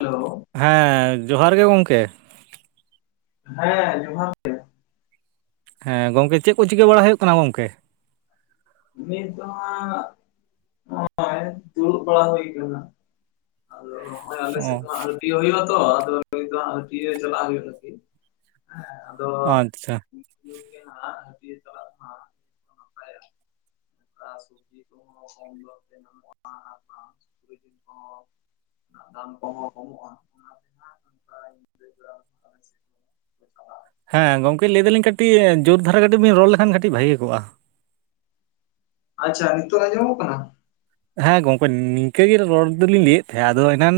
Hello, ᱦᱮᱸ ᱡᱚᱦᱟᱨ ᱜᱮ ᱜᱚᱝᱠᱮ ᱦᱮᱸ ᱡᱚᱦᱟᱨ ᱜᱮ ᱦᱮᱸ ᱜᱚᱝᱠᱮ ᱪᱮᱫ ᱠᱚ ᱪᱤᱠᱟᱹ ᱵᱟᱲᱟ ᱦᱩᱭᱩᱜ ᱠᱟᱱᱟ ᱜᱚᱢᱠᱮ? ᱱᱤᱛ ᱫᱚ ᱦᱟᱸᱜ ᱱᱚᱜ-ᱚᱭ ᱫᱩᱲᱩᱵ ᱵᱟᱲᱟ ᱦᱩᱭ ᱟᱠᱟᱱᱟ᱾ ᱟᱫᱚ ᱱᱚᱜᱼᱚᱭ ᱟᱞᱮ ᱥᱮᱫ ᱚ ᱦᱟᱸᱜ ᱟᱹᱭᱨᱤ ᱦᱟᱹᱴᱤᱭᱟᱹ ᱦᱩᱭᱩᱜ ᱛᱚ ᱟᱫᱚ ᱦᱟᱹᱴᱤᱭᱟᱹ ᱪᱟᱞᱟᱜ ᱦᱩᱭᱩᱜᱼᱟ ᱞᱟᱹᱜᱤᱫ᱾ ᱟᱪᱪᱷᱟ, ᱼ [inaudible] ᱥᱚᱵᱡᱤ ᱠᱚᱦᱚᱸ ᱠᱚᱢ ᱫᱟᱢ ᱛᱮ ᱧᱟᱢᱚᱜᱼᱟ ᱥᱩᱠᱤᱲᱤ ᱡᱮᱞ ᱠᱚᱦᱚᱸ ᱫᱟᱢ ᱠᱚᱦᱚ ᱠᱚᱢᱚᱜᱼᱟ ᱚᱱᱟ ᱛᱮᱜᱮ [inaudible] ᱼᱼ [unintelligible] ᱦᱮᱸ ᱜᱚᱝᱠᱮ ᱞᱟᱹᱭ ᱫᱟᱞᱤᱧ ᱠᱟᱹᱴᱤᱪ ᱡᱳᱨ ᱫᱷᱟᱨᱟ ᱠᱟᱹᱴᱤᱪ ᱵᱤᱱ ᱨᱚᱲ ᱞᱮᱠᱷᱟᱱ ᱠᱟᱹᱴᱤᱪ ᱵᱷᱟᱹᱜᱤ ᱠᱚᱜᱼᱟ᱾ ᱟᱪᱪᱷᱟ ᱱᱤᱛᱚᱜ ᱟᱸᱡᱚᱢᱚᱜ ᱠᱟᱱᱟ᱾ ᱦᱮᱸ ᱜᱚᱝᱠᱮ ᱱᱤᱝᱠᱟᱹ ᱜᱮ ᱨᱚᱲ ᱫᱚᱞᱤᱧ ᱞᱟᱹᱭᱮᱫ ᱛᱟᱦᱮ ᱟᱫᱚ ᱮᱱᱟᱱᱼᱼ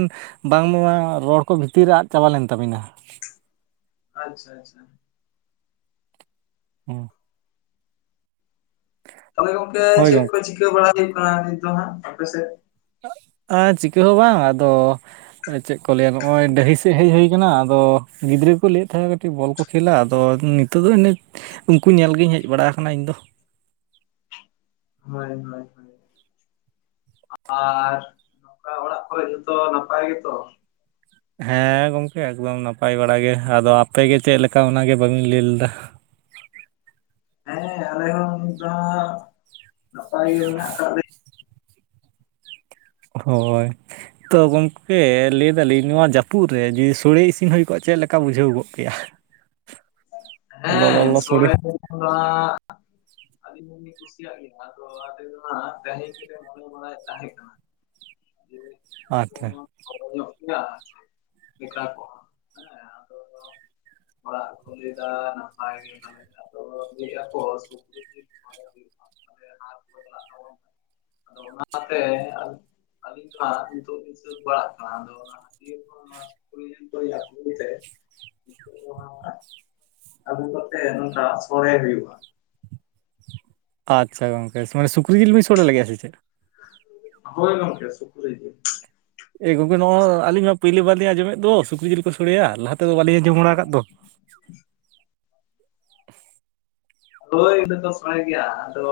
ᱵᱟᱝᱢᱟ ᱨᱚᱲ ᱠᱚ ᱵᱷᱤᱛᱤᱨ ᱨᱮ ᱟᱫ ᱪᱟᱵᱟ ᱞᱮᱱ ᱛᱟᱵᱤᱱᱟ᱾ ᱟᱪᱪᱷᱟ ᱟᱪᱪᱷᱟ ᱦᱩᱸ ᱛᱟᱦᱞᱮ ᱜᱚᱝᱠᱮ ᱦᱳᱭ ᱪᱮᱫ ᱠᱚ ᱜᱚᱝᱠᱮ ᱪᱤᱠᱟᱹ ᱵᱟᱲᱟᱭ ᱦᱩᱭᱩᱜ ᱠᱟᱱᱟ ᱱᱤᱛ ᱫᱚ ᱦᱟᱸᱜ ᱟᱯᱮᱥᱮᱫ? ᱟ ᱪᱤᱠᱟᱹ ᱦᱚᱸ ᱵᱟᱝ ᱟᱫᱚ ᱪᱮᱫ ᱠᱚ ᱞᱟᱹᱭᱟ ᱱᱚᱜ-ᱚᱭ ᱰᱟᱹᱦᱤ ᱥᱮᱫ ᱦᱮᱡ ᱦᱩᱭ ᱟᱠᱟᱱ ᱫᱚ ᱜᱤᱫᱽᱨᱟᱹ ᱠᱚᱠᱚ ᱞᱟᱹᱭᱮᱫ ᱛᱟᱦᱮᱸ ᱠᱟᱹᱴᱤᱡ ᱵᱚᱞ ᱠᱚ ᱠᱷᱮᱞᱟ ᱟᱫᱚ ᱱᱤᱛᱚᱜ ᱫᱚ ᱤᱱᱟᱹᱠ ᱩᱱᱠᱩ ᱧᱮᱞ ᱜᱤᱧ ᱦᱮᱡ ᱵᱟᱲᱟᱣ ᱟᱠᱟᱱᱟ ᱤᱧᱫᱚ ᱦᱚᱭ ᱦᱚᱭ ᱦᱚᱭ ᱟᱨ ᱱᱚᱝᱠᱟ ᱚᱲᱟᱜ ᱠᱚᱨᱮ ᱡᱚᱛᱚ ᱱᱟᱯᱟᱭ ᱜᱮᱛᱚ? ᱦᱮᱸ ᱜᱚᱝᱠᱮ ᱮᱠᱫᱚᱢ ᱱᱟᱯᱟᱭ ᱵᱟᱲᱟ ᱟᱫᱚ ᱟᱯᱮᱜᱮ ᱪᱮᱫ ᱞᱮᱠᱟ ᱚᱱᱟᱜᱮ ᱵᱟᱹᱵᱤᱱ ᱞᱟᱹᱭ ᱞᱮᱫᱟ ᱦᱮᱸ ᱟᱞᱮ ᱦᱚᱸ ᱱᱤᱛ ᱫᱚ ᱦᱟᱸᱜ ᱱᱟᱯᱟᱭ ᱜᱮ ᱢᱮᱱᱟᱜ ᱟᱠᱟᱫ ᱞᱮ ᱦᱚᱭ ᱛᱳ ᱜᱚᱝᱠᱮ ᱞᱟᱹᱭ ᱫᱟᱞᱤᱧ ᱱᱚᱣᱟ ᱡᱟᱯᱩᱫ ᱨᱮ ᱡᱩᱫᱤ ᱥᱳᱲᱮ ᱤᱥᱤᱱ ᱦᱩᱭ ᱠᱚᱜ-ᱟ ᱪᱮᱫ ᱞᱮᱠᱟ ᱵᱩᱡᱷᱟᱹᱣ ᱠᱚᱜ ᱠᱮᱭᱟ? [unintelligible] ᱦᱮᱸ ᱞᱚᱞᱚ ᱥᱳᱲᱮ ᱥᱚᱲᱮ [inaudible] ᱠᱟᱱᱟ ᱟᱹᱞᱤᱧ ᱦᱚᱸᱞᱤᱧ ᱠᱩᱥᱤᱭᱟᱜ ᱜᱮᱭᱟ ᱛᱚ ᱟᱞᱮ ᱫᱚ ᱦᱟᱸᱜ ᱰᱟᱦᱤ ᱜᱮᱞᱮ ᱢᱚᱱᱮ ᱵᱟᱲᱟᱭᱮᱫ ᱛᱟᱦᱮᱸ ᱠᱟᱱᱟ ᱟᱪᱪᱷᱟ [inaudible] ᱧᱚᱜ ᱜᱮᱭᱟ ᱪᱮ ᱜᱮᱫᱟ ᱠᱚ ᱦᱮᱸ ᱟᱫᱚ ᱠᱚᱫᱚ ᱚᱲᱟᱜ ᱠᱚᱞᱮ ᱫᱟᱫᱟ ᱱᱟᱯᱟᱭ ᱜᱮ [inaudible] ᱛᱟᱵᱚᱱ ᱠᱷᱟᱱ [unintelligible] ᱟᱫᱚ ᱚᱱᱟᱛᱮ ᱟᱹᱞᱤᱧ ᱫᱚ ᱦᱟᱸᱜ ᱱᱤᱛᱚᱜ ᱞᱤᱧ ᱥᱟᱹᱛ ᱵᱟᱲᱟᱜ ᱠᱟᱱᱟ ᱟᱫᱚ ᱚᱱᱟ [inaudible] ᱥᱩᱠᱨᱤ ᱡᱤᱞ ᱠᱚᱞᱤᱧ ᱟᱜᱩᱭ ᱛᱮ [inaudible] ᱟᱹᱜᱩ ᱠᱟᱛᱮᱜ ᱱᱚᱝᱠᱟ ᱥᱚᱲᱮ ᱦᱩᱭᱩᱜ-ᱟ ᱟᱪᱪᱷᱟ ᱜᱚᱝᱠᱮ ᱢᱟᱱᱮ ᱥᱩᱠᱨᱤ ᱡᱤᱞ ᱵᱤᱱ ᱥᱳᱲᱮ ᱞᱟᱜᱤᱫᱟ ᱥᱮ ᱪᱮᱫ? ᱦᱳᱭ ᱜᱚᱝᱠᱮ ᱥᱩᱠᱨᱤ ᱜᱮ᱾ ᱮ ᱜᱚᱝᱠᱮ ᱱᱚᱜ-ᱚ ᱟᱹᱞᱤᱧ ᱢᱟ ᱯᱟᱹᱭᱞᱟᱹ ᱵᱟᱨ ᱞᱤᱧ ᱟᱸᱡᱚᱢᱮᱫ ᱫᱚ ᱥᱩᱠᱨᱤ ᱡᱤᱞ ᱠᱚ ᱥᱚᱲᱮᱭᱟ ᱞᱟᱦᱟ ᱛᱮᱫᱚ ᱵᱟᱞᱤᱧ ᱟᱸᱡᱚᱢ ᱵᱟᱲᱟ ᱟᱠᱟᱫ ᱫᱚ? [unintelligible] ᱦᱳᱭ ᱤᱧ ᱫᱚ ᱥᱚᱲᱮ ᱜᱮᱭᱟ ᱟᱫᱚ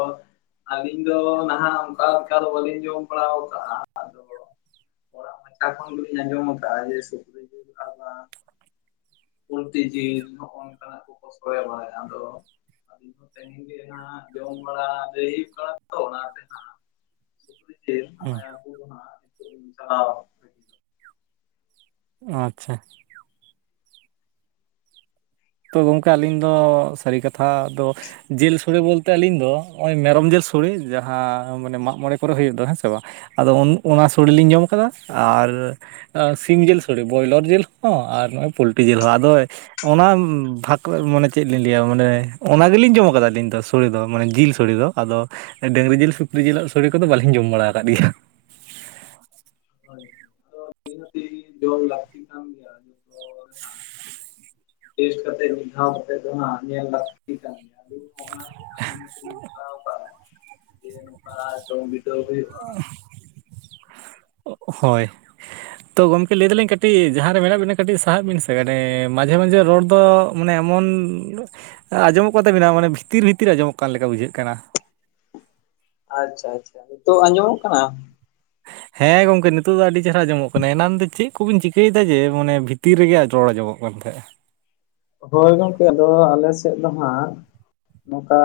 ᱟᱹᱞᱤᱧ ᱫᱚ ᱱᱟᱦᱟᱜ ᱚᱱᱠᱟ ᱚᱠᱟ ᱫᱚ ᱵᱟᱹᱞᱤᱧ ᱡᱚᱢ ᱵᱟᱲᱟᱣ ᱠᱟᱜ-ᱟ ᱟᱫᱚ ᱦᱚᱲᱟᱜ ᱢᱚᱪᱟ ᱠᱷᱚᱱ ᱫᱚᱞᱤᱧ ᱟᱸᱡᱚᱢ ᱟᱠᱟᱜᱟ-ᱟ ᱡᱮ [inaudible] ᱠᱟ ᱵᱟ ᱯᱩᱞᱴᱤ ᱡᱤᱞ ᱱᱚᱜ-ᱚ ᱱᱚᱝᱠᱟᱱᱟᱜ ᱠᱚᱠᱚ ᱥᱚᱲᱮ ᱵᱟᱲᱟᱭᱟ ᱟᱫᱚ ᱛᱮᱦᱮᱧ ᱜᱮ ᱦᱟᱸᱜ ᱡᱚᱢ ᱵᱟᱲᱟ ᱞᱟᱹᱭ ᱦᱩᱭᱩᱜ ᱠᱟᱱᱟ ᱛᱚ ᱚᱱᱟ ᱛᱮ ᱱᱟᱦᱜ ᱦᱩᱸ [inaudible] ᱟᱪᱪᱷᱟ ᱛᱚ ᱜᱚᱝᱠᱮ ᱟᱹᱞᱤᱧ ᱫᱚ ᱥᱟᱹᱨᱤ ᱠᱟᱛᱷᱟ ᱫᱚ ᱡᱤᱞ ᱥᱚᱲᱮ ᱵᱚᱞᱛᱮ ᱟᱹᱞᱤᱧ ᱫᱚ ᱱᱚᱜ-ᱚᱭ ᱢᱮᱨᱚᱢ ᱡᱤᱞ ᱥᱳᱲᱮᱹ ᱡᱟᱦᱟᱸ ᱢᱟᱱᱮ ᱢᱟᱸᱜ ᱢᱚᱬᱮ ᱠᱚᱨᱮ ᱦᱩᱭᱩᱜ ᱫᱚ ᱦᱮᱸ ᱥᱮ ᱵᱟ ᱟᱫᱚ ᱩᱱ ᱚᱱᱟ ᱥᱳᱲᱮᱹ ᱞᱤᱧ ᱡᱚᱢ ᱠᱟᱫᱟ ᱟᱨ ᱮ ᱥᱤᱢ ᱡᱮᱞ ᱥᱳᱲᱮᱹ ᱵᱚᱭᱞᱚᱨ ᱡᱤᱞ ᱦᱚᱸ ᱟᱨ ᱱᱚᱜ-ᱚᱭ ᱯᱳᱞᱴᱤ ᱡᱤᱞ ᱦᱚᱸ ᱟᱫᱚ ᱚᱱᱟᱱ ᱵᱷᱟᱠᱚ ᱢᱟᱱᱮ ᱪᱮᱫ ᱞᱤᱧ ᱞᱟᱹᱭᱟ ᱢᱟᱱᱮ ᱚᱱᱟ ᱜᱮᱞᱤᱧ ᱡᱚᱢ ᱠᱟᱫᱟ ᱟᱹᱞᱤᱧ ᱫᱚ ᱥᱳᱲᱮᱹ ᱫᱚ ᱢᱟᱱᱮ ᱡᱤᱞ ᱥᱳᱲᱮᱹ ᱫᱚ ᱟᱫᱚ ᱰᱟᱹᱝᱨᱤ ᱡᱤᱞ ᱥᱩᱠᱨᱤ ᱡᱤᱞᱟᱜ ᱥᱳᱲᱮ ᱠᱚᱫᱚ ᱵᱟᱞᱤᱧ ᱡᱚᱢ ᱵᱟᱲᱟᱣ ᱟᱠᱟᱫ ᱜᱮᱭᱟ [inaudible] ᱴᱮᱥᱴ ᱠᱟᱛᱮ ᱢᱤᱫ ᱫᱷᱟᱣ ᱠᱟᱛᱮ ᱫᱚ ᱦᱟᱸᱜ ᱧᱮᱞ ᱞᱟᱠ ᱛᱤ ᱠᱟᱱ ᱜᱮᱭᱟ [inaudible] ᱢᱤᱫ ᱡᱚᱢ ᱦᱳᱭᱩᱜ-ᱟ ᱦᱚᱭ ᱛᱚ ᱜᱚᱢᱠᱮ ᱞᱟᱹᱭ ᱫᱟᱞᱤᱧ ᱠᱟᱹᱴᱤᱡ ᱡᱟᱦᱟᱸᱨᱮ ᱢᱮᱱᱟᱜ ᱵᱤᱱᱟ ᱠᱟᱹᱴᱤᱡ ᱥᱟᱦᱟᱜ ᱵᱤᱱ ᱥᱮ ᱠᱟᱴᱤᱡ ᱢᱟᱡᱷᱮ ᱢᱟᱡᱷᱮ ᱨᱚᱲ ᱫᱚᱼᱼ ᱢᱟᱱᱮ ᱮᱢᱚᱱ ᱟᱸᱡᱚᱢᱚᱜ ᱠᱟᱛᱟᱵᱤᱱᱟ ᱢᱟᱱᱮ ᱵᱷᱤᱛᱤᱨ ᱵᱷᱤᱛᱤᱨ ᱟᱸᱡᱚᱢᱚᱜ ᱠᱟᱱ ᱞᱮᱠᱟ ᱵᱩᱡᱷᱟᱹᱜ ᱠᱟᱱᱟ᱾ ᱟᱪᱪᱷᱟ ᱟᱪᱪᱷᱟ ᱱᱤᱛᱚᱜ ᱟᱸᱡᱚᱢᱚᱜ ᱠᱟᱱᱟ? ᱦᱮᱸ ᱜᱚᱝᱠᱮ ᱱᱤᱛᱚᱜ ᱫᱚ ᱟᱹᱰᱤ ᱪᱮᱦᱨᱟ ᱟᱸᱡᱚᱢᱚᱜ ᱠᱟᱱᱟ ᱮᱱᱟᱱ ᱫᱚ ᱪᱮᱫ ᱠᱚᱵᱤᱱ ᱪᱤᱠᱟᱹᱭᱫᱟ ᱡᱮ ᱢᱟᱱᱮ ᱵᱷᱤᱛᱤᱨ ᱨᱮᱜᱮ ᱨᱚᱲ ᱟᱸᱡᱚᱢᱚᱜ ᱠᱟᱱ ᱛᱟᱦᱮᱸᱫᱼᱼᱼ ᱦᱳᱭ ᱜᱚᱝᱠᱮ ᱟᱫᱚ ᱟᱞᱮ ᱥᱮᱫ ᱫᱚ ᱦᱟᱸᱜ ᱱᱚᱝᱠᱟᱼᱼᱼ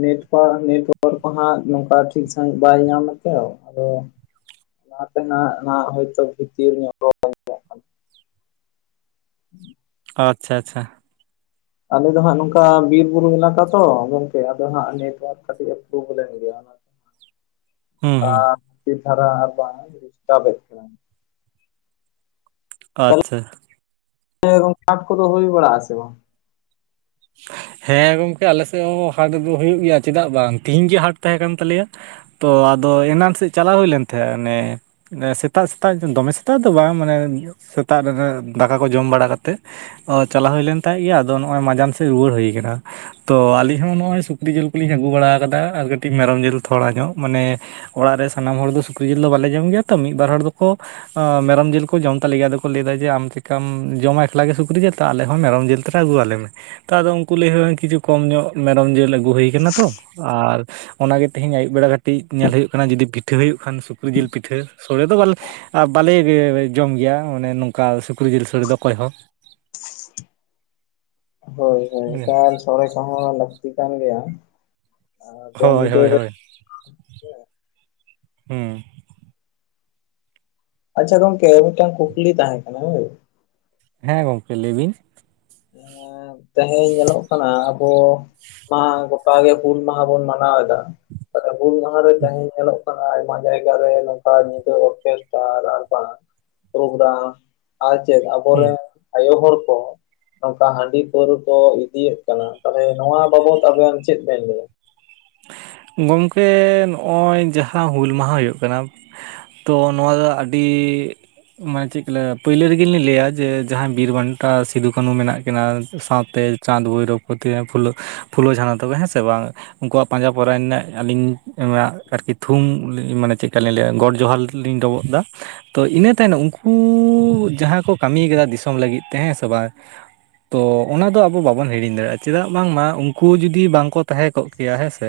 ᱱᱮᱴᱣᱟᱨᱠ ᱱᱮᱴᱚᱣᱟᱨᱠ ᱠᱚ ᱦᱟᱸᱜ ᱱᱚᱝᱠᱟ ᱴᱷᱤᱠ ᱥᱟᱺᱦᱤᱡ ᱵᱟᱭ ᱧᱟᱢᱟᱛᱚ ᱟᱫᱚ ᱚᱱᱟᱛᱮ ᱱᱟ ᱱᱟ ᱦᱳᱭᱛᱚ ᱵᱷᱤᱛᱤᱨ ᱧᱚᱜ ᱨᱚᱲᱼᱼᱼ [inaudible] ᱟᱪᱪᱷᱟ ᱟᱪᱪᱷᱟ ᱟᱞᱮ ᱫᱚ ᱦᱟᱸᱜ ᱱᱚᱝᱠᱟ ᱵᱤᱨ ᱵᱩᱨᱩ ᱮᱞᱟᱠᱟ ᱛᱚ ᱜᱚᱝᱠᱮ ᱟᱫᱚ ᱦᱟᱸᱜ ᱱᱮᱴᱚᱣᱟᱨᱠ ᱠᱟᱹᱴᱤᱡ ᱮ ᱯᱨᱚᱵᱞᱮᱢ ᱜᱮᱭᱟ᱾ [inaudible] ᱦᱩᱸ ᱦᱩᱸ ᱟᱸᱛᱷᱤᱨ ᱫᱷᱟᱨᱟ ᱟᱨ ᱵᱟᱝ ᱰᱤᱥᱴᱟᱵᱮᱫ ᱜᱟᱦᱮᱱᱟ᱾ ᱟᱪᱪᱷᱟ ᱦᱮᱸ ᱜᱚᱢᱠᱮ ᱠᱟᱴ ᱠᱚᱫᱚ ᱦᱩᱭ ᱵᱟᱲᱟᱜᱼ ᱟ ᱥᱮ ᱵᱟᱝᱼᱼᱼ ᱦᱮᱸ ᱜᱚᱢᱠᱮ ᱟᱞᱮ ᱥᱮᱫ ᱦᱚᱸ ᱦᱟᱴ ᱫᱚ ᱦᱩᱭᱩᱜ ᱜᱮᱭᱟ ᱪᱮᱫᱟᱜ ᱵᱟᱝ ᱛᱤᱦᱮᱧ ᱜᱮ ᱦᱟᱴ ᱛᱟᱦᱮᱸ ᱠᱟᱱ ᱛᱟᱞᱮᱭᱟ᱾ ᱛᱚ ᱟᱫᱚ ᱮᱱᱟᱱ ᱥᱮᱫ ᱪᱟᱞᱟᱣ ᱦᱩᱭ ᱞᱮᱱ ᱛᱟᱦᱮᱸ ᱚᱱᱮᱼᱼᱼ ᱥᱮᱛᱟᱜ ᱥᱮᱛᱟᱜ ᱫᱚᱢᱮ ᱥᱮᱛᱟᱜ ᱫᱚ ᱵᱟᱝ ᱢᱟᱱᱮ ᱥᱮᱛᱟᱜ ᱨᱮ ᱫᱟᱠᱟ ᱠᱚ ᱡᱚᱢ ᱵᱟᱲᱟ ᱠᱟᱛᱮ᱾ ᱚᱸ ᱪᱟᱞᱟᱣ ᱦᱩᱭ ᱞᱮᱱ ᱛᱟᱦᱮᱜ ᱜᱮᱭᱟ ᱟᱫᱚ ᱱᱚᱜᱼᱚᱭ ᱢᱟᱡᱟᱱ ᱥᱮᱫ ᱨᱩᱣᱟᱹᱲ ᱦᱩᱭ ᱠᱟᱱᱟ᱾ ᱛᱚ ᱟᱹᱞᱤᱧ ᱦᱚᱸ ᱱᱚᱜᱼᱚᱭ ᱥᱩᱠᱨᱤ ᱡᱤᱞ ᱠᱚᱞᱤᱧ ᱟᱹᱜᱩ ᱵᱟᱲᱟ ᱠᱟᱫᱟ ᱟᱨ ᱠᱟᱹᱴᱤᱡ ᱢᱮᱨᱚᱢ ᱡᱤᱞ ᱛᱷᱚᱲᱟ ᱧᱚᱜ ᱢᱟᱱᱮᱼᱼ ᱚᱲᱟᱜ ᱨᱮ ᱥᱟᱱᱟᱢ ᱦᱚᱲ ᱫᱚ ᱥᱩᱠᱨᱤ ᱡᱤᱞ ᱫᱚ ᱵᱟᱞᱮ ᱡᱚᱢ ᱜᱮᱭᱟ ᱛᱚ ᱢᱤᱫ ᱵᱟᱨ ᱦᱚᱲ ᱫᱚᱠᱚᱼᱼᱼ ᱚ ᱢᱮᱨᱚᱢ ᱡᱤᱞ ᱠᱚ ᱡᱚᱢᱛᱟᱞᱮ ᱜᱮᱭᱟ ᱟᱫᱚᱠᱚ ᱞᱟᱹᱭᱫᱟ ᱡᱮ ᱟᱢ ᱪᱤᱠᱟᱢ ᱡᱚᱢᱟ ᱮᱠᱞᱟ ᱜᱮ ᱥᱩᱠᱨᱤ ᱡᱮᱞ ᱛᱚ ᱟᱞᱮᱦᱚᱸ ᱢᱮᱨᱚᱢ ᱡᱤᱞ ᱛᱟᱱᱟᱜ ᱟᱹᱜᱩ ᱟᱞᱮ ᱢᱮ᱾ ᱛᱚ ᱟᱫᱚ ᱩᱱᱠᱩ ᱞᱟᱹᱭ ᱦᱳᱭᱱᱟ ᱠᱤᱪᱷᱩ ᱠᱚᱢ ᱧᱚᱜ ᱢᱮᱨᱚᱢ ᱡᱤᱞ ᱟᱹᱜᱩ ᱦᱤᱭ ᱠᱟᱱᱟᱛᱚ ᱟᱨᱼᱼᱼ ᱚᱱᱟᱜᱮ ᱛᱮᱦᱤᱧ ᱟᱹᱭᱩᱵ ᱵᱮᱲᱟ ᱠᱟᱹᱴᱤᱡ ᱧᱮᱞ ᱦᱩᱭᱩᱜ ᱠᱟᱱᱟ ᱡᱩᱫᱤ ᱯᱤᱴᱷᱟᱹ ᱦᱩᱭᱩᱜ ᱠᱷᱟᱱ ᱥᱩᱠᱨᱤ ᱡᱤᱞ ᱯᱤᱴᱷᱟᱹ ᱥᱚᱲᱲᱮ ᱫᱚ ᱵᱟᱝᱞᱮᱼᱼᱼ ᱟᱨ ᱵᱟᱞᱮ ᱡᱚᱢ ᱜᱮᱭᱟ ᱚᱱᱮ ᱱᱚᱝᱠᱟ ᱥᱩᱠᱨᱤ ᱡᱤᱞ ᱥᱚᱹᱲᱮ ᱫᱚ ᱚᱠᱚᱭ ᱦᱚᱸᱼᱼ ᱦᱳᱭ ᱦᱳᱭ ᱦᱚᱸ ᱮᱠᱟᱞ ᱥᱳᱲᱮ ᱠᱚ ᱦᱚᱸ ᱞᱟᱹᱠᱛᱤ ᱠᱟᱱ ᱜᱮᱭᱟ᱾ ᱟᱨ ᱡᱚᱢ ᱦᱳᱭ ᱵᱤᱰᱟᱹᱣ ᱦᱳᱭ ᱨᱮ᱾ ᱦᱳᱭᱸ ᱦᱩᱸ ᱟᱪᱪᱷᱟ ᱜᱚᱢᱠᱮ ᱢᱤᱫᱴᱟᱝ ᱠᱩᱠᱞᱤ ᱛᱟᱦᱮᱸ ᱠᱟᱱᱟ ᱦᱳᱭ᱾ ᱦᱮᱸ ᱜᱚᱝᱠᱮ ᱞᱟᱹᱭ ᱵᱤᱱ᱾ ᱛᱮᱦᱮᱧ ᱧᱮᱞᱚᱜ ᱠᱟᱱᱟ ᱟᱵᱚᱼᱼᱼ ᱜᱚᱴᱟ ᱜᱮ ᱦᱩᱞ ᱢᱟᱦᱟ ᱵᱚᱱ ᱢᱟᱱᱟᱣᱮᱫᱟ᱾ ᱦᱩᱞ ᱢᱟᱦᱟ ᱨᱮ ᱛᱮᱦᱮᱧ ᱧᱮᱞᱚᱜ ᱠᱟᱱᱟ ᱟᱭᱢᱟ ᱡᱟᱭᱜᱟ ᱨᱮ ᱱᱚᱝᱠᱟ ᱧᱤᱫᱟᱹ ᱚᱨᱠᱮᱥᱴᱟᱨ ᱟᱨ ᱵᱟᱝᱼᱼᱼᱼ ᱯᱨᱳᱜᱨᱟᱢ ᱟᱨ ᱪᱮᱫ ᱦᱩᱸ ᱟᱵᱚᱨᱮᱱ ᱟᱭᱳ ᱦᱚᱲ ᱠᱚ᱾ ᱱᱚᱝᱠᱟ ᱦᱟᱺᱰᱤ ᱯᱟᱹᱣᱨᱟᱹ ᱠᱚ ᱤᱫᱤᱭᱮᱫ ᱠᱟᱱᱟ ᱛᱟᱦᱚᱞᱮ ᱱᱚᱣᱟ ᱵᱟᱵᱚᱛ ᱟᱵᱮᱱ ᱪᱮᱫ ᱵᱮᱱ ᱞᱟᱹᱭᱟ᱾ ᱜᱚᱢᱠᱮ ᱱᱚᱜᱼᱚᱭ ᱡᱟᱦᱟᱸ ᱦᱩᱞ ᱢᱟᱦᱟ ᱦᱳᱭᱳᱜ ᱠᱟᱱᱟ᱾ ᱛᱚ ᱱᱚᱣᱟ ᱫᱚ ᱟᱹᱰᱤᱼᱼ ᱯᱟᱹᱭᱞᱟᱹ ᱨᱮᱜᱮ ᱞᱤᱧ ᱞᱟᱹᱭᱼᱟ ᱡᱮ ᱡᱟᱦᱟᱸᱭ ᱵᱤᱨᱵᱟᱱᱴᱟ ᱥᱤᱫᱩ ᱠᱟᱹᱱᱩ ᱢᱮᱱᱟᱜ ᱠᱤᱱᱟᱹ ᱥᱟᱶᱛᱮᱼᱼ ᱪᱟᱸᱫᱽ ᱵᱷᱳᱭᱨᱳᱵ ᱯᱷᱩᱞᱚ ᱡᱷᱟᱱᱚ ᱛᱟᱠᱚ ᱦᱮᱸ ᱥᱮ ᱵᱟᱝᱼᱼᱼ ᱩᱱᱠᱩᱣᱟᱜ ᱯᱟᱸᱡᱟ ᱯᱚᱨᱟᱭᱱᱤ ᱨᱮᱱᱟᱜ ᱟᱹᱞᱤᱧ ᱟᱨᱠᱤ ᱛᱷᱩᱢ ᱢᱟᱱᱮ ᱪᱮᱫᱠᱟ ᱞᱤᱧ ᱞᱟᱹᱭᱟ ᱜᱚᱴ ᱡᱚᱦᱟᱨᱼᱼᱼ ᱰᱤᱧ ᱰᱚᱵᱚᱜᱫᱟ᱾ ᱛᱚ ᱤᱱᱟᱹ ᱛᱟᱭᱱᱚᱢ ᱩᱱᱠᱩ ᱡᱟᱦᱟᱸ ᱠᱚ ᱠᱟᱹᱢᱤ ᱠᱟᱫᱟ ᱫᱤᱥᱚᱢ ᱞᱟᱹᱜᱤᱫ ᱛᱮ ᱦᱮᱸ ᱥᱮ ᱵᱟᱝᱼᱼᱼ ᱛᱚ ᱚᱱᱟ ᱫᱚ ᱟᱵᱚ ᱵᱟᱵᱚᱱ ᱦᱤᱲᱤᱧ ᱫᱟᱲᱮᱭᱟᱜᱼᱟ ᱪᱮᱫᱟᱜ ᱵᱟᱝᱢᱟ ᱩᱱᱠᱩ ᱡᱩᱫᱤ ᱵᱟᱝᱠᱚ ᱛᱟᱦᱮᱸ ᱠᱚᱜᱼᱼ ᱠᱮᱭᱟ ᱦᱮᱸ ᱥᱮᱼᱼ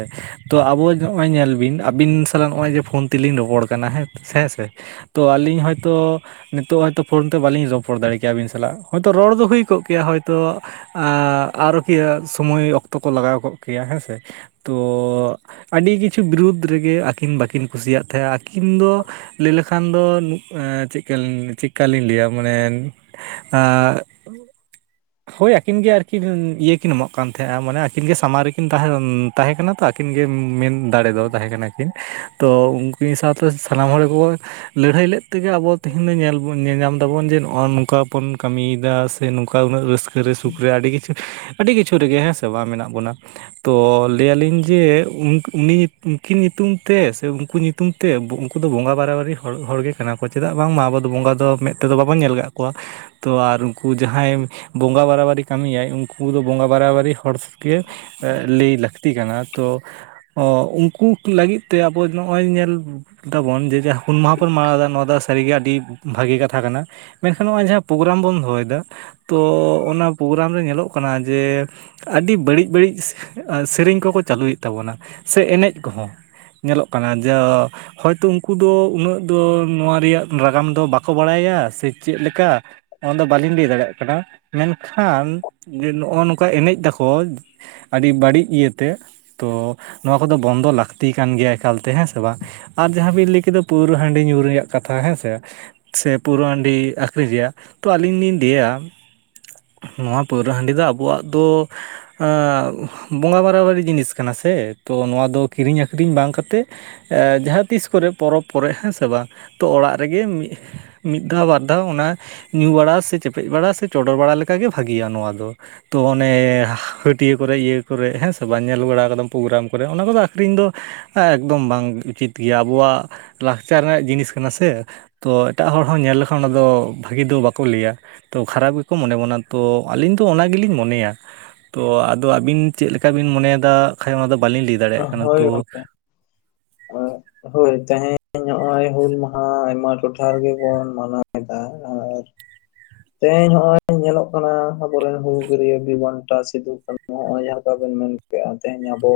ᱛᱚ ᱟᱵᱚ ᱱᱚᱜᱼᱚᱭ ᱧᱮᱞ ᱵᱤᱱ ᱟᱹᱵᱤᱱ ᱥᱟᱞᱟᱜ ᱱᱚᱜᱼᱚᱭ ᱡᱮ ᱯᱷᱳᱱ ᱛᱮᱞᱤᱧ ᱨᱚᱯᱚᱲ ᱠᱟᱱᱟ ᱦᱮᱸ ᱥᱮᱼᱼ ᱛᱚ ᱟᱹᱞᱤᱧ ᱦᱚᱭ ᱛᱚ ᱱᱤᱛᱚᱜ ᱦᱚᱭᱛᱳ ᱯᱷᱳᱱ ᱛᱮ, ᱵᱟᱹᱞᱤᱧ ᱨᱚᱯᱚᱲ ᱫᱟᱲᱮ ᱠᱮᱭᱟ ᱟᱹᱵᱤᱱ ᱥᱟᱞᱟᱜ, ᱦᱳᱭᱛᱚ ᱨᱚᱲ ᱫᱚ ᱦᱩᱭ ᱠᱚᱜ ᱠᱮᱭᱟ ᱦᱚᱳᱭᱛᱚ᱾ ᱟ ᱟᱨᱚ ᱠᱤ ᱥᱚᱢᱚᱭ ᱚᱠᱛᱚ ᱠᱚ, ᱞᱟᱜᱟᱣ ᱠᱚᱜ ᱠᱮᱭᱟ ᱦᱮᱸᱥᱮ ᱛᱚ ᱟᱹᱰᱤ ᱠᱤᱪᱷᱩ ᱵᱤᱨᱩᱫ ᱨᱮᱜᱮ, ᱟᱹᱠᱤᱱ ᱵᱟᱹᱠᱤᱱ ᱠᱩᱥᱤᱭᱟᱜ ᱛᱟᱦᱮᱼᱟ, ᱟᱹᱠᱤᱱ ᱫᱚ᱾ ᱞᱟᱹᱭ ᱞᱮᱠᱷᱟᱱ ᱫᱚ ᱪᱮᱫ ᱠᱟᱞᱤᱧ, ᱪᱮᱫ ᱠᱟᱞᱤᱧ ᱞᱟᱹᱭᱟ, ᱢᱟᱱᱮ ᱟᱸ ᱦᱳᱭ ᱟᱹᱠᱤᱱ ᱜᱮ ᱟᱨᱠᱤᱱ ᱤᱭᱟᱹ ᱠᱤᱱ ᱮᱢᱚᱜ ᱠᱟᱱ ᱛᱟᱦᱮᱸᱜᱼᱟ, ᱢᱟᱱᱮ ᱟᱹᱠᱤᱱ ᱜᱮ ᱥᱟᱢᱟᱝ ᱨᱮᱠᱤᱱ ᱛᱟᱦᱮᱸᱱᱟᱼᱼ ᱛᱟᱦᱮᱸ ᱠᱟᱱᱟ ᱛᱚ ᱟᱹᱠᱤᱱ ᱜᱮ ᱢᱮᱱ ᱫᱟᱲᱮ ᱫᱚ ᱛᱟᱦᱮᱸ ᱠᱟᱱᱟ ᱠᱤᱱ ᱛᱚ, ᱩᱱᱠᱤᱱ ᱥᱟᱶᱛᱮᱼᱼ ᱥᱟᱱᱟᱢ ᱦᱚᱲ ᱠᱚᱼᱼ ᱞᱟᱹᱲᱦᱟᱹᱭ ᱞᱮᱫ ᱛᱮᱜᱮ ᱟᱵᱚ ᱛᱮᱦᱤᱧ, ᱫᱚ ᱧᱮᱞ ᱧᱟᱢ ᱫᱟᱵᱚᱱ, ᱡᱮ ᱱᱚᱜᱼᱚ ᱱᱚᱝᱠᱟ ᱵᱚᱱ ᱠᱟᱹᱢᱤᱭᱮᱫᱟ ᱥᱮ ᱱᱚᱝᱠᱟ ᱩᱱᱟᱹᱜ ᱨᱟᱹᱥᱠᱟᱹ ᱨᱮ, ᱥᱩᱠ ᱨᱮ ᱟᱹᱰᱤ ᱠᱤᱪᱷᱩ ᱟᱹᱰᱤ ᱠᱤᱪᱷᱩ ᱨᱮᱜᱮ, ᱦᱮᱸ ᱥᱮ ᱵᱟᱝ ᱢᱮᱱᱟᱜ ᱵᱚᱱᱟ ᱾ ᱛᱚ ᱞᱟᱹᱭᱟᱞᱤᱧ ᱡᱮ ᱩᱱᱤ, ᱩᱱᱠᱤᱱ ᱧᱩᱛᱩᱢ ᱛᱮ ᱥᱮ ᱩᱱᱠᱩ ᱧᱩᱛᱩᱢᱼᱼ ᱧᱩᱛᱩᱢ ᱛᱮ ᱩᱱᱠᱩ ᱫᱚ ᱵᱚᱸᱜᱟ ᱵᱟᱨᱟᱵᱟᱨᱤ ᱦᱚᱲᱜᱮ ᱠᱟᱱᱟ ᱠᱚ, ᱪᱮᱫᱟᱜ ᱵᱟᱝᱢᱟ ᱟᱵᱚ ᱫᱚ ᱵᱚᱸᱜᱟ ᱫᱚ, ᱢᱮᱫ ᱛᱮᱫᱚ ᱵᱟᱵᱚᱱ ᱧᱮᱞ ᱠᱟᱫ ᱠᱚᱣᱟ᱾ ᱛᱚ ᱟᱨ ᱩᱱᱠᱩ ᱡᱟᱦᱟᱸᱭ ᱵᱚᱸᱜᱟ ᱵᱟᱨᱟᱵᱟᱨᱤ ᱠᱟᱹᱢᱤᱭᱟᱭ, ᱩᱱᱠᱩ ᱫᱚ ᱵᱚᱸᱜᱟ ᱵᱟᱨᱟᱵᱟᱹᱨᱤ ᱦᱚᱲ ᱥᱮᱜᱮᱼᱼ ᱞᱟᱹᱭ ᱞᱟᱹᱠᱛᱤ ᱠᱟᱱᱟ, ᱛᱚ ᱩᱱᱠᱩ ᱞᱟᱹᱜᱤᱫ ᱛᱮ, ᱟᱵᱚ ᱱᱚᱜᱼᱚᱭ ᱧᱮᱞᱼᱼ ᱫᱟᱵᱚᱱ ᱡᱮ ᱡᱟᱦᱟ ᱦᱩᱞ ᱢᱟᱦᱟ ᱵᱚᱱ ᱢᱟᱱᱟᱣ ᱫᱟ, ᱱᱚᱣᱟ ᱫᱚ ᱥᱟᱹᱨᱤᱜᱮ ᱟᱹᱰᱤ ᱵᱷᱟᱹᱜᱮ ᱠᱟᱛᱷᱟ ᱠᱟᱱᱟ᱾ ᱢᱮᱱᱠᱷᱟᱱ ᱱᱚᱜᱼᱚᱭ ᱡᱟᱦᱟᱸ ᱯᱨᱳᱜᱽᱨᱟᱢ ᱵᱚᱱ ᱫᱚᱦᱚᱭ ᱫᱟ ᱛᱚ ᱚᱱᱟ ᱯᱨᱚᱜᱽᱨᱟᱢ ᱨᱮ, ᱧᱮᱞᱚᱜ ᱠᱟᱱᱟ ᱡᱮ ᱟᱹᱵᱤ ᱵᱟᱹᱲᱤᱡᱽ ᱵᱟᱹᱲᱤᱡᱽ ᱟᱨ ᱥᱮᱨᱮᱧ ᱠᱚᱠᱚ ᱪᱟᱹᱞᱩᱭᱮᱫ ᱛᱟᱵᱚᱱᱟ, ᱥᱮ ᱮᱱᱮᱡᱽ ᱠᱚᱦᱚᱸ, ᱧᱮᱞᱚᱜ ᱠᱟᱱᱟ ᱡᱟᱼᱼ ᱦᱚᱭᱛᱳ ᱩᱱᱠᱩ ᱫᱚ ᱩᱱᱟᱹᱜ ᱫᱚ, ᱱᱚᱣᱟ ᱨᱮᱭᱟᱜ ᱱᱟᱜᱟᱢ ᱫᱚ ᱵᱟᱠᱚ ᱵᱟᱲᱟᱭᱟ ᱥᱮ ᱪᱮᱫ ᱞᱮᱠᱟ ᱼᱼ ᱚᱱᱟᱫᱚ ᱵᱟᱹᱞᱤᱧ ᱞᱟᱹᱭ ᱫᱟᱲᱮᱭᱟᱜ ᱠᱟᱱᱟ, ᱢᱮᱱᱠᱷᱟᱱ ᱡᱮ ᱱᱚᱜᱼᱚ ᱱᱚᱝᱠᱟ ᱮᱱᱮᱡᱽ ᱫᱟᱠᱚ, ᱟᱹᱰᱤ ᱵᱟᱹᱲᱤᱡ ᱤᱭᱟᱹᱛᱮ ᱛᱚ ᱱᱚᱣᱟ ᱠᱚᱫᱚ ᱵᱚᱱᱫᱚ, ᱞᱟᱹᱠᱛᱤ ᱠᱟᱱ ᱜᱮᱭᱟ ᱮᱠᱟᱞᱛᱮ ᱦᱮᱸ ᱥᱮ ᱵᱟᱝ? ᱟᱨ ᱡᱟᱦᱟᱸ ᱵᱤᱱ ᱞᱟᱹᱭ ᱠᱮᱫᱟ, ᱯᱟᱹᱣᱨᱟᱹ ᱦᱟᱺᱰᱤ ᱧᱩ ᱨᱮᱭᱟᱜ ᱠᱟᱛᱷᱟ, ᱦᱮᱸ ᱥᱮ ᱼᱼ? ᱥᱮ ᱯᱟᱹᱣᱩᱨᱟᱹ ᱦᱟᱺᱰᱤ ᱟᱹᱠᱷᱨᱤᱧ ᱨᱮᱭᱟᱜ, ᱛᱳ ᱟᱹᱞᱤᱧ ᱞᱤᱧ ᱞᱟᱹᱭᱟᱼᱼ ᱱᱚᱣᱟ ᱯᱟᱹᱣᱨᱟᱹ ᱦᱟᱺᱰᱤ ᱫᱚ ᱟᱵᱚᱣᱟᱜ ᱫᱚ ᱟᱸ ᱵᱚᱸᱜᱟ ᱵᱟᱨᱟᱨᱟᱵᱤ ᱡᱤᱱᱤᱥ ᱠᱟᱱᱟ ᱥᱮ, ᱛᱚ ᱱᱚᱣᱟ ᱫᱚ ᱠᱤᱨᱤᱧ ᱟᱹᱠᱷᱨᱤᱧ ᱵᱟᱝ ᱠᱟᱛᱮᱫ ᱮᱸᱡᱟᱦᱟᱸ ᱛᱤᱥ ᱠᱚᱨᱮ, ᱯᱚᱨᱚᱵᱽ ᱠᱚᱨᱮᱜ ᱦᱮᱸ ᱥᱮ ᱵᱟᱝ ᱛᱚ, ᱚᱲᱟᱜ ᱨᱮᱜᱮ ᱢᱤᱫᱼᱼ ᱢᱤᱫ ᱫᱷᱟᱣ ᱵᱟᱨ ᱫᱷᱟᱣ ᱚᱱᱟ ᱧᱩ ᱵᱟᱲᱟ, ᱥᱮ ᱪᱮᱯᱮᱡᱽ ᱵᱟᱲᱟ ᱥᱮ ᱪᱚᱰᱚᱨ ᱵᱟᱲᱟ, ᱞᱮᱠᱟᱜᱮ ᱵᱷᱟᱜᱤᱭᱟ ᱱᱚᱣᱟ ᱫᱚ ᱾ ᱛᱚ ᱚᱱᱮᱻ ᱦᱟᱹᱴᱭᱟᱹ ᱠᱚᱨᱮ ᱤᱭᱟᱹᱼᱼ ᱠᱚᱨᱮ ᱦᱮᱸ ᱥᱮ ᱵᱟᱝ, ᱧᱮᱞ ᱵᱟᱲᱟ ᱠᱟᱫᱟᱢ ᱯᱨᱳᱜᱽᱨᱟᱢ ᱠᱚᱨᱮ, ᱚᱱᱟ ᱠᱚᱫᱚ ᱟᱸᱠᱷᱨᱤᱧ ᱫᱚᱼᱼ ᱮᱠᱫᱚᱢ ᱵᱟᱝ ᱩᱪᱤᱛ ᱜᱮᱭᱟ, ᱟᱵᱚᱣᱟᱜ ᱞᱟᱠᱪᱟᱨ ᱨᱮᱱᱟᱜ ᱡᱤᱱᱤᱥ ᱠᱟᱱᱟ ᱥᱮ? ᱛᱚ ᱮᱴᱟᱜ ᱦᱚᱲ ᱦᱚᱸ ᱧᱮᱞ ᱞᱮᱠᱷᱟᱱ ᱚᱱᱟᱫᱚ, ᱵᱷᱟᱹᱜᱤ ᱫᱚ ᱵᱟᱠᱚ ᱞᱟᱹᱭᱟ ᱾ ᱛᱚ ᱠᱷᱟᱨᱟᱯ ᱜᱮᱠᱚ ᱢᱚᱱᱮ ᱵᱚᱱᱟ ᱛᱚ, ᱟᱹᱞᱤᱧ ᱫᱚ ᱚᱱᱟ ᱜᱮᱞᱤᱧ ᱢᱚᱱᱮᱭᱟ ᱛᱚ, ᱟᱫᱚ ᱟᱹᱵᱤᱱ ᱼᱼ? ᱪᱮᱫ ᱞᱮᱠᱟ ᱵᱤᱱ ᱢᱚᱱᱮᱭ ᱫᱟ, ᱠᱷᱟᱱ ᱚᱱᱟ ᱫᱚ ᱵᱟᱹᱞᱤᱧ ᱞᱟᱹᱭ ᱫᱟᱲᱮᱭᱟᱜ ᱠᱟᱱᱟ ᱦᱳᱭ ᱛᱚ᱾ ᱜᱚᱝᱠᱮ ᱦᱳᱭ ᱛᱮᱦᱮᱧ ᱱᱚᱜᱼᱚᱭ ᱦᱩᱞ ᱢᱟᱦᱟ, ᱟᱭᱢᱟ ᱴᱚᱴᱷᱟ ᱨᱮᱜᱮ ᱵᱚᱱ ᱢᱟᱱᱟᱣ ᱮᱫᱟ ᱟᱨᱼᱼ ᱛᱮᱦᱮᱧ ᱱᱚᱜᱼᱚᱭ ᱧᱮᱞᱚᱜ ᱠᱟᱱᱟ, ᱟᱵᱚᱨᱮᱱ ᱦᱩᱞᱜᱟᱹᱨᱭᱟᱹ ᱵᱤᱨ ᱵᱟᱱᱴᱟ ᱥᱤᱫᱩ ᱠᱟᱹᱱᱦᱩ ᱱᱚᱜ ᱚᱭ ᱡᱟᱦᱟᱸ ᱞᱮᱠᱟᱵᱚᱱ ᱢᱮᱱ ᱠᱮᱫᱼᱟ, ᱛᱮᱦᱮᱧ ᱟᱵᱚᱼᱼ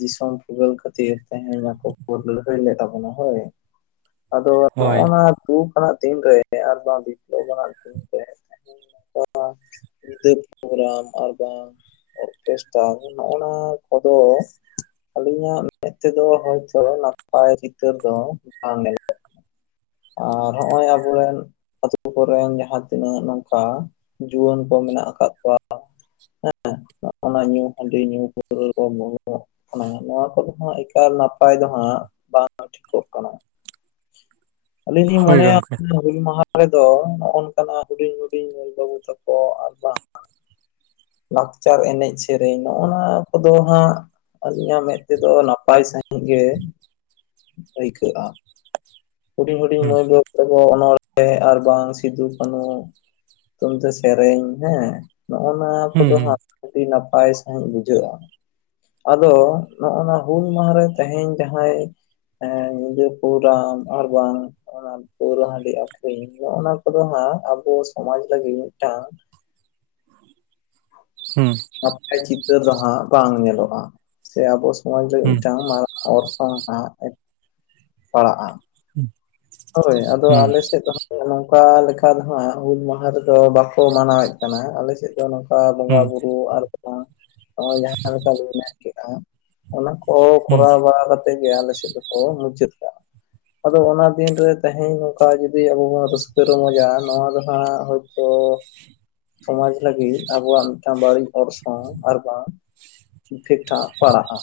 ᱫᱤᱥᱚᱢ ᱯᱷᱩᱨᱜᱟᱹᱞ ᱠᱷᱟᱹᱛᱤᱨ, ᱛᱮᱦᱮᱧ ᱟᱠᱚ ᱠᱚ ᱞᱟᱹᱲᱦᱟᱹᱭ ᱞᱮᱫ ᱛᱟᱵᱚᱱᱟ ᱦᱳᱭ᱾ ᱟᱫᱚ ᱦᱳᱭ ᱱᱚᱜᱼᱱᱟ ᱫᱩᱠ ᱟᱱᱟᱜ ᱫᱤᱱ ᱨᱮ, ᱟᱨ ᱵᱟᱝ ᱵᱤᱵᱞᱚᱵᱽ ᱟᱱᱟᱜ ᱫᱤᱱ ᱨᱮᱼᱼ ᱚᱸ [unintelligible] ᱧᱤᱫᱟᱹ ᱯᱨᱳᱜᱨᱟᱢ ᱟᱨ ᱵᱟᱝ ᱚᱨᱠᱮᱥᱴᱟᱨ ᱱᱚᱜᱼᱱᱟ ᱠᱚᱫᱚ᱾ ᱟᱹᱞᱤᱧᱟᱜ ᱢᱮᱫ ᱛᱮᱫᱚ ᱦᱚᱭᱛᱚ ᱱᱟᱯᱟᱭ, ᱪᱤᱛᱟᱹᱨ ᱫᱚ ᱵᱟᱝ ᱧᱮᱞᱚᱜ ᱠᱟᱱᱟ᱾ ᱟᱨ ᱦᱚᱜᱼᱚᱭ ᱟᱵᱚᱨᱮᱱ ᱾ ᱟᱹᱛᱩ ᱠᱚᱨᱮᱱ ᱡᱟᱦᱟᱸ ᱛᱤᱱᱟᱹᱜ ᱱᱚᱝᱠᱟ ᱡᱩᱣᱟᱹᱱ ᱠᱚ ᱢᱮᱱᱟᱜ ᱟᱠᱟᱫ ᱠᱚᱣᱟ ᱚᱱᱟ ᱧᱩ ᱦᱟᱺᱰᱤ ᱧᱩ ᱯᱟᱹᱣᱨᱟᱹ [unintelligible] ᱱᱚᱣᱟ ᱠᱚᱫᱚ ᱦᱟᱸᱜ ᱮᱠᱟᱞ ᱱᱟᱯᱟᱭ ᱫᱚ ᱦᱟᱸᱜ ᱵᱟᱝ ᱴᱷᱤᱠᱚᱜ ᱠᱟᱱᱟ᱾ [unintelligible] ᱟᱞᱤᱧ ᱞᱤᱧ ᱦᱳᱭ ᱢᱚᱱᱮᱭᱟ ᱜᱚᱝᱠᱮ ᱦᱩᱞ ᱢᱟᱦᱟ ᱠᱚᱫᱚ ᱱᱚᱜ ᱱᱚᱝᱠᱟᱱ ᱦᱩᱰᱤᱧ ᱦᱩᱰᱤᱧ ᱢᱟᱹᱭ ᱵᱟᱹᱵᱩ ᱛᱟᱠᱚ ᱟᱨ ᱵᱟᱝ ᱞᱟᱠᱪᱟᱨ ᱮᱱᱮᱡᱽ ᱥᱮᱨᱮᱧ ᱱᱚᱜᱱᱟ ᱠᱚᱫᱚ ᱦᱟᱸᱜ ᱟᱹᱞᱤᱧᱟᱜ ᱢᱮᱸᱫ ᱛᱮᱫᱚ ᱱᱟᱯᱟᱭ ᱥᱟᱹᱦᱤᱡᱽ ᱜᱮ ᱟᱹᱭᱠᱟᱹᱜᱼᱟ ᱦᱩᱰᱤᱧ ᱦᱩᱰᱤᱧ ᱦᱩᱸ ᱢᱟᱹᱭ ᱵᱟᱹᱵᱩ ᱱᱚᱜᱚᱭ ᱡᱮ ᱱᱚᱬᱦᱮᱸ ᱟᱨ ᱵᱟᱝ ᱥᱤᱫᱩ ᱠᱟᱹᱱᱩ ᱧᱩᱛᱩᱢ ᱛᱮ ᱥᱮᱨᱮᱧ ᱦᱮᱸ ᱱᱚᱜᱱᱟ ᱦᱩᱸ ᱠᱚᱫᱚ ᱦᱟᱸᱜ ᱟᱹᱰᱤ ᱱᱟᱯᱟᱭ ᱥᱟᱹᱦᱤᱡ ᱵᱩᱡᱷᱟᱹᱜᱼᱟ᱾ ᱟᱫᱚ ᱱᱚᱜᱱᱟ ᱦᱩᱞ ᱢᱟᱦᱟ ᱨᱮ ᱛᱮᱦᱮᱧ ᱡᱟᱦᱟᱸᱭ ᱦᱮᱸ ᱧᱤᱫᱟᱹ ᱯᱨᱳᱜᱨᱟᱢ ᱟᱨ ᱵᱟᱝ ᱱᱟᱣᱟ ᱯᱟᱹᱣᱨᱟᱹ ᱦᱟᱹᱰᱤ ᱟᱹᱠᱷᱨᱤᱧ ᱱᱚᱜᱼᱱᱟ ᱠᱚᱫᱚ ᱦᱟᱸᱜ ᱟᱵᱚ ᱥᱚᱢᱟᱡᱽ ᱞᱟᱹᱜᱤᱫ ᱢᱤᱫᱴᱟᱝ ᱦᱩᱸ ᱾ ᱱᱟᱯᱟᱭ ᱪᱤᱛᱟᱹᱨ ᱫᱚ ᱦᱟᱸᱜ ᱵᱟᱝ ᱧᱮᱞᱚᱜᱼᱟ, ᱥᱮ ᱟᱵᱚ ᱥᱚᱢᱟᱡᱽ ᱨᱮ ᱦᱩᱸ ᱢᱤᱫᱴᱟᱝ ᱢᱟᱨᱟᱝ ᱚᱨᱥᱚᱝ ᱮ ᱯᱟᱲᱟᱜᱼᱟ ᱾ ᱦᱳᱭ ᱦᱩᱸ ᱟᱞᱮ ᱥᱮᱫ ᱫᱚ ᱦᱟᱹᱜ ᱱᱚᱝᱠᱟ ᱞᱮᱠᱷᱟ ᱛᱮᱦᱚᱸ ᱦᱩᱞ ᱢᱟᱦᱟ ᱨᱮᱫᱚ ᱵᱟᱠᱚ ᱢᱟᱱᱟᱣᱮᱫ ᱠᱟᱱᱟ ᱟᱞᱮ ᱥᱮᱫ᱾ ᱱᱚᱝᱠᱟ ᱵᱚᱸᱜᱟ ᱦᱩᱸ ᱵᱩᱨᱩ ᱟᱨ ᱦᱳᱭ ᱡᱟᱦᱟᱸ ᱞᱮᱠᱟ ᱞᱤᱧ ᱢᱮᱱ ᱠᱮᱫᱮᱜᱼᱟ ᱚᱱᱟ ᱠᱚ ᱦᱩᱸ ᱠᱚᱨᱟᱣ ᱵᱟᱲᱟ ᱠᱟᱛᱮ ᱛᱮᱜᱮ ᱟᱞᱮ ᱥᱮᱫ ᱫᱚᱠᱚ ᱢᱩᱪᱟᱹᱫ ᱠᱟᱜᱼᱟ, ᱟᱫᱚ ᱚᱱᱟ ᱫᱤᱱ ᱨᱮ ᱛᱮᱦᱮᱧ ᱱᱚᱝᱠᱟ ᱡᱩᱫᱤ ᱟᱵᱚ ᱵᱚᱱ ᱨᱟᱹᱥᱠᱟᱹ ᱨᱚᱢᱚᱡᱟ ᱱᱚᱣᱟ ᱫᱚ ᱦᱟᱸᱜ ᱦᱳᱭᱛᱚ ᱥᱚᱢᱟᱡ ᱞᱟᱹᱜᱤᱫ ᱟᱵᱚᱣᱟᱜ ᱢᱤᱫᱴᱟᱝ ᱵᱟᱹᱲᱤᱡ ᱚᱨᱥᱚᱝ ᱟᱨ ᱵᱟᱝ ᱤᱯᱷᱮᱠᱴᱴᱷᱟ ᱯᱟᱲᱟᱜᱼᱟ᱾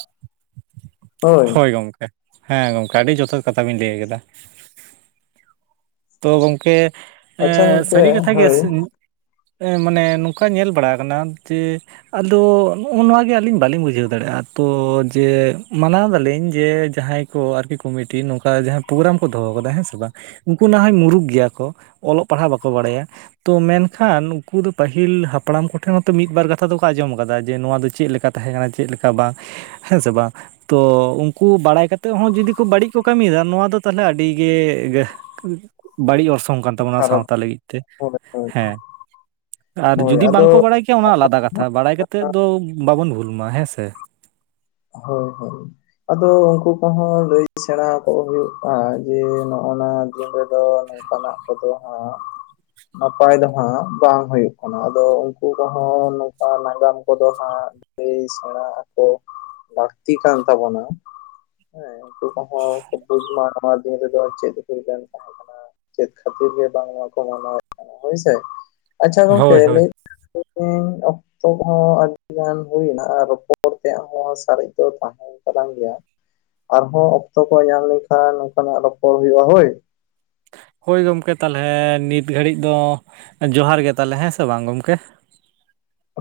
ᱦᱳᱭ ᱜᱚᱝᱠᱮ ᱦᱮᱸ ᱜᱚᱝᱠᱮ ᱟᱹᱰᱤ ᱡᱚᱛᱷᱟᱛ ᱠᱟᱛᱷᱟ ᱵᱤᱱ ᱞᱟᱹᱭ ᱠᱮᱫᱟ ᱾ ᱛᱚ ᱜᱚᱝᱠᱮ ᱟᱪᱪᱷᱟ ᱮᱻ ᱜᱚᱝᱠᱮ ᱥᱟᱹᱨᱤ ᱠᱟᱛᱷᱟ ᱜᱮ᱾ ᱦᱳᱭ ᱮᱸ ᱢᱟᱱᱮ ᱱᱚᱝᱠᱟ ᱧᱮᱞ ᱵᱟᱲᱟ ᱠᱟᱱᱟ ᱡᱮ ᱟᱫᱚ ᱱᱚᱱᱟ ᱱᱚᱣᱟᱜᱮ ᱟᱹᱞᱤᱧ ᱵᱟᱹᱞᱤᱧ ᱵᱩᱡᱷᱟᱹᱣ ᱫᱟᱲᱮᱭᱟᱜᱼᱟ ᱛᱚ ᱡᱮ ᱢᱟᱱᱟᱣ ᱫᱟᱞᱤᱧ ᱡᱮ ᱡᱟᱦᱟᱸᱭ ᱠᱚ ᱟᱨᱠᱤ ᱠᱚᱢᱤᱴᱤ ᱱᱚᱝᱠᱟ ᱡᱟᱦᱟᱸ ᱯᱨᱳᱜᱨᱟᱢ ᱠᱚ ᱫᱚᱦᱚ ᱠᱟᱫᱟ ᱦᱮᱸ ᱥᱮ ᱵᱟᱝ ᱩᱱᱠᱩ ᱱᱟ ᱦᱚᱭ ᱢᱩᱸᱨᱩᱠ ᱜᱮᱭᱟ ᱠᱚ ᱚᱞᱚᱜ ᱯᱟᱲᱦᱟᱜ ᱵᱟᱠᱚ ᱵᱟᱲᱟᱭᱟ᱾ ᱛᱚ ᱢᱮᱱᱠᱷᱟᱹᱱ ᱩᱱᱠᱩ ᱫᱚ ᱯᱟᱹᱦᱤᱞ ᱦᱟᱯᱲᱟᱢ ᱠᱚᱴᱷᱮᱱ ᱦᱚᱸᱛᱚ ᱢᱤᱫᱵᱟᱨ ᱠᱟᱛᱷᱟ ᱫᱚᱠᱚ ᱟᱸᱡᱚᱢ ᱟᱠᱟᱫᱟ ᱡᱮ ᱱᱚᱣᱟ ᱫᱚ ᱪᱮᱫ ᱞᱮᱠᱟ ᱛᱟᱦᱮᱸ ᱠᱟᱱᱟ ᱪᱮᱫ ᱞᱮᱠᱟ ᱵᱟᱝ ᱦᱮᱸ ᱥᱮ ᱵᱟᱝ ᱾ ᱛᱚ ᱩᱱᱠᱩ ᱵᱟᱲᱟᱭ ᱠᱟᱛᱮᱫ ᱦᱚᱸ ᱡᱩᱫᱤ ᱠᱚ ᱵᱟᱹᱲᱤᱡ ᱠᱚ ᱠᱟᱹᱢᱤᱭᱮᱫᱟ ᱱᱚᱣᱟ ᱫᱚ ᱛᱟᱦᱚᱞᱮ ᱟᱹᱰᱤ ᱜᱮ ᱵᱟᱹᱲᱤᱡ ᱚᱨᱥᱚᱝ ᱠᱟᱱ ᱛᱟᱵᱵᱱᱟ ᱠᱷᱟᱨᱟᱯ ᱥᱟᱶᱛᱟ ᱞᱟᱹᱜᱤᱫ ᱛᱮ ᱦᱳᱭ ᱦᱳᱭ ᱦᱮᱸ ᱾ ᱟᱨ ᱦᱳᱭ ᱡᱩᱫᱤ ᱟᱫᱚ ᱵᱟᱝᱠᱚ ᱵᱟᱲᱟᱭ ᱠᱮᱭᱟ ᱚᱱᱟ ᱟᱞᱟᱫᱟ ᱠᱟᱛᱷᱟ ᱵᱟᱲᱟᱭ ᱠᱟᱛᱮᱫ ᱫᱚ ᱵᱟᱝᱵᱚᱱ ᱵᱷᱩᱞᱢᱟ ᱦᱮᱸᱥᱮ ᱾ ᱦᱳᱭ ᱦᱳᱭ ᱾ ᱟᱫᱚ ᱩᱱᱠᱩ ᱠᱚᱦᱚᱸ ᱞᱟᱹᱭ ᱥᱮᱬᱟ ᱠᱚ ᱦᱩᱭᱩᱜᱼᱟ ᱡᱮ ᱱᱚᱜ ᱱᱟ ᱫᱤᱱ ᱨᱮᱫᱚ ᱚᱱᱠᱟᱱᱟᱜ ᱠᱚᱫᱚ ᱦᱟᱸᱜ ᱱᱟᱯᱟᱭ ᱫᱚ ᱦᱟᱸᱜ ᱵᱟᱝ ᱦᱩᱭᱩᱜ ᱠᱟᱱᱟ ᱟᱫᱚ ᱩᱱᱠᱩ ᱠᱚᱦᱚᱸ ᱱᱚᱝᱠᱟ ᱱᱟᱜᱟᱢ ᱠᱚᱫᱚ ᱦᱟᱸᱜ ᱞᱟᱹᱭ ᱥᱮᱸᱲᱟ ᱟᱠᱚ ᱞᱟᱹᱠᱛᱤ ᱠᱟᱱ ᱛᱟᱵᱚᱱᱟ ᱾ ᱦᱮᱸ ᱩᱱᱠᱩ ᱠᱚᱦᱚᱸ ᱦᱩᱞ ᱢᱟᱦᱟ ᱚᱱᱟ ᱫᱤᱱ ᱨᱮᱫᱚ ᱪᱮᱫ ᱦᱩᱭᱞᱮᱱᱟ ᱛᱟᱦᱮᱸ ᱠᱟᱱᱟ? ᱪᱮᱫ ᱠᱷᱟᱹᱛᱤᱨ ᱜᱮ ᱵᱟᱝ ᱱᱚᱣᱟ ᱠᱚ ᱢᱟᱱᱟᱣᱮᱫ ᱠᱟᱱᱟ ᱦᱳᱭᱥᱮ ᱟᱪᱪᱷᱟ ᱜᱚᱝᱠᱮ ᱦᱳᱭ ᱦᱳᱭ ᱞᱟᱹᱭ ᱛᱮᱦᱮᱧ ᱚᱠᱛᱚ ᱦᱚᱸ ᱟᱹᱰᱤᱜᱟᱱ ᱦᱩᱭᱱᱟ ᱟᱨ ᱨᱚᱯᱚᱲ ᱮᱱᱛᱮ ᱦᱚᱸ ᱥᱟᱨᱮᱡ ᱫᱚ ᱛᱟᱦᱮᱸᱱ ᱠᱟᱱ ᱜᱮᱭᱟ᱾ ᱟᱨᱦᱚᱸ ᱚᱠᱛᱚ ᱠᱚ ᱧᱟᱢ ᱞᱮᱱᱠᱷᱟᱱ ᱱᱚᱝᱠᱟᱱᱟᱜ ᱨᱚᱯᱚᱲ ᱦᱩᱭᱩᱜᱼᱟ ᱦᱳᱭ᱾ ᱦᱳᱭ ᱜᱚᱢᱠᱮ ᱛᱟᱦᱚᱞᱮ ᱱᱤᱛ ᱜᱷᱟᱹᱲᱤᱡ ᱫᱚ ᱡᱚᱦᱟᱨ ᱜᱮ ᱛᱟᱦᱚᱞᱮ ᱦᱮᱸ ᱥᱮ ᱵᱟᱝ ᱜᱚᱢᱠᱮ᱾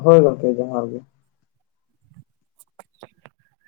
ᱦᱳᱭ ᱜᱚᱝᱠᱮ ᱡᱚᱦᱟᱨ ᱜᱮ᱾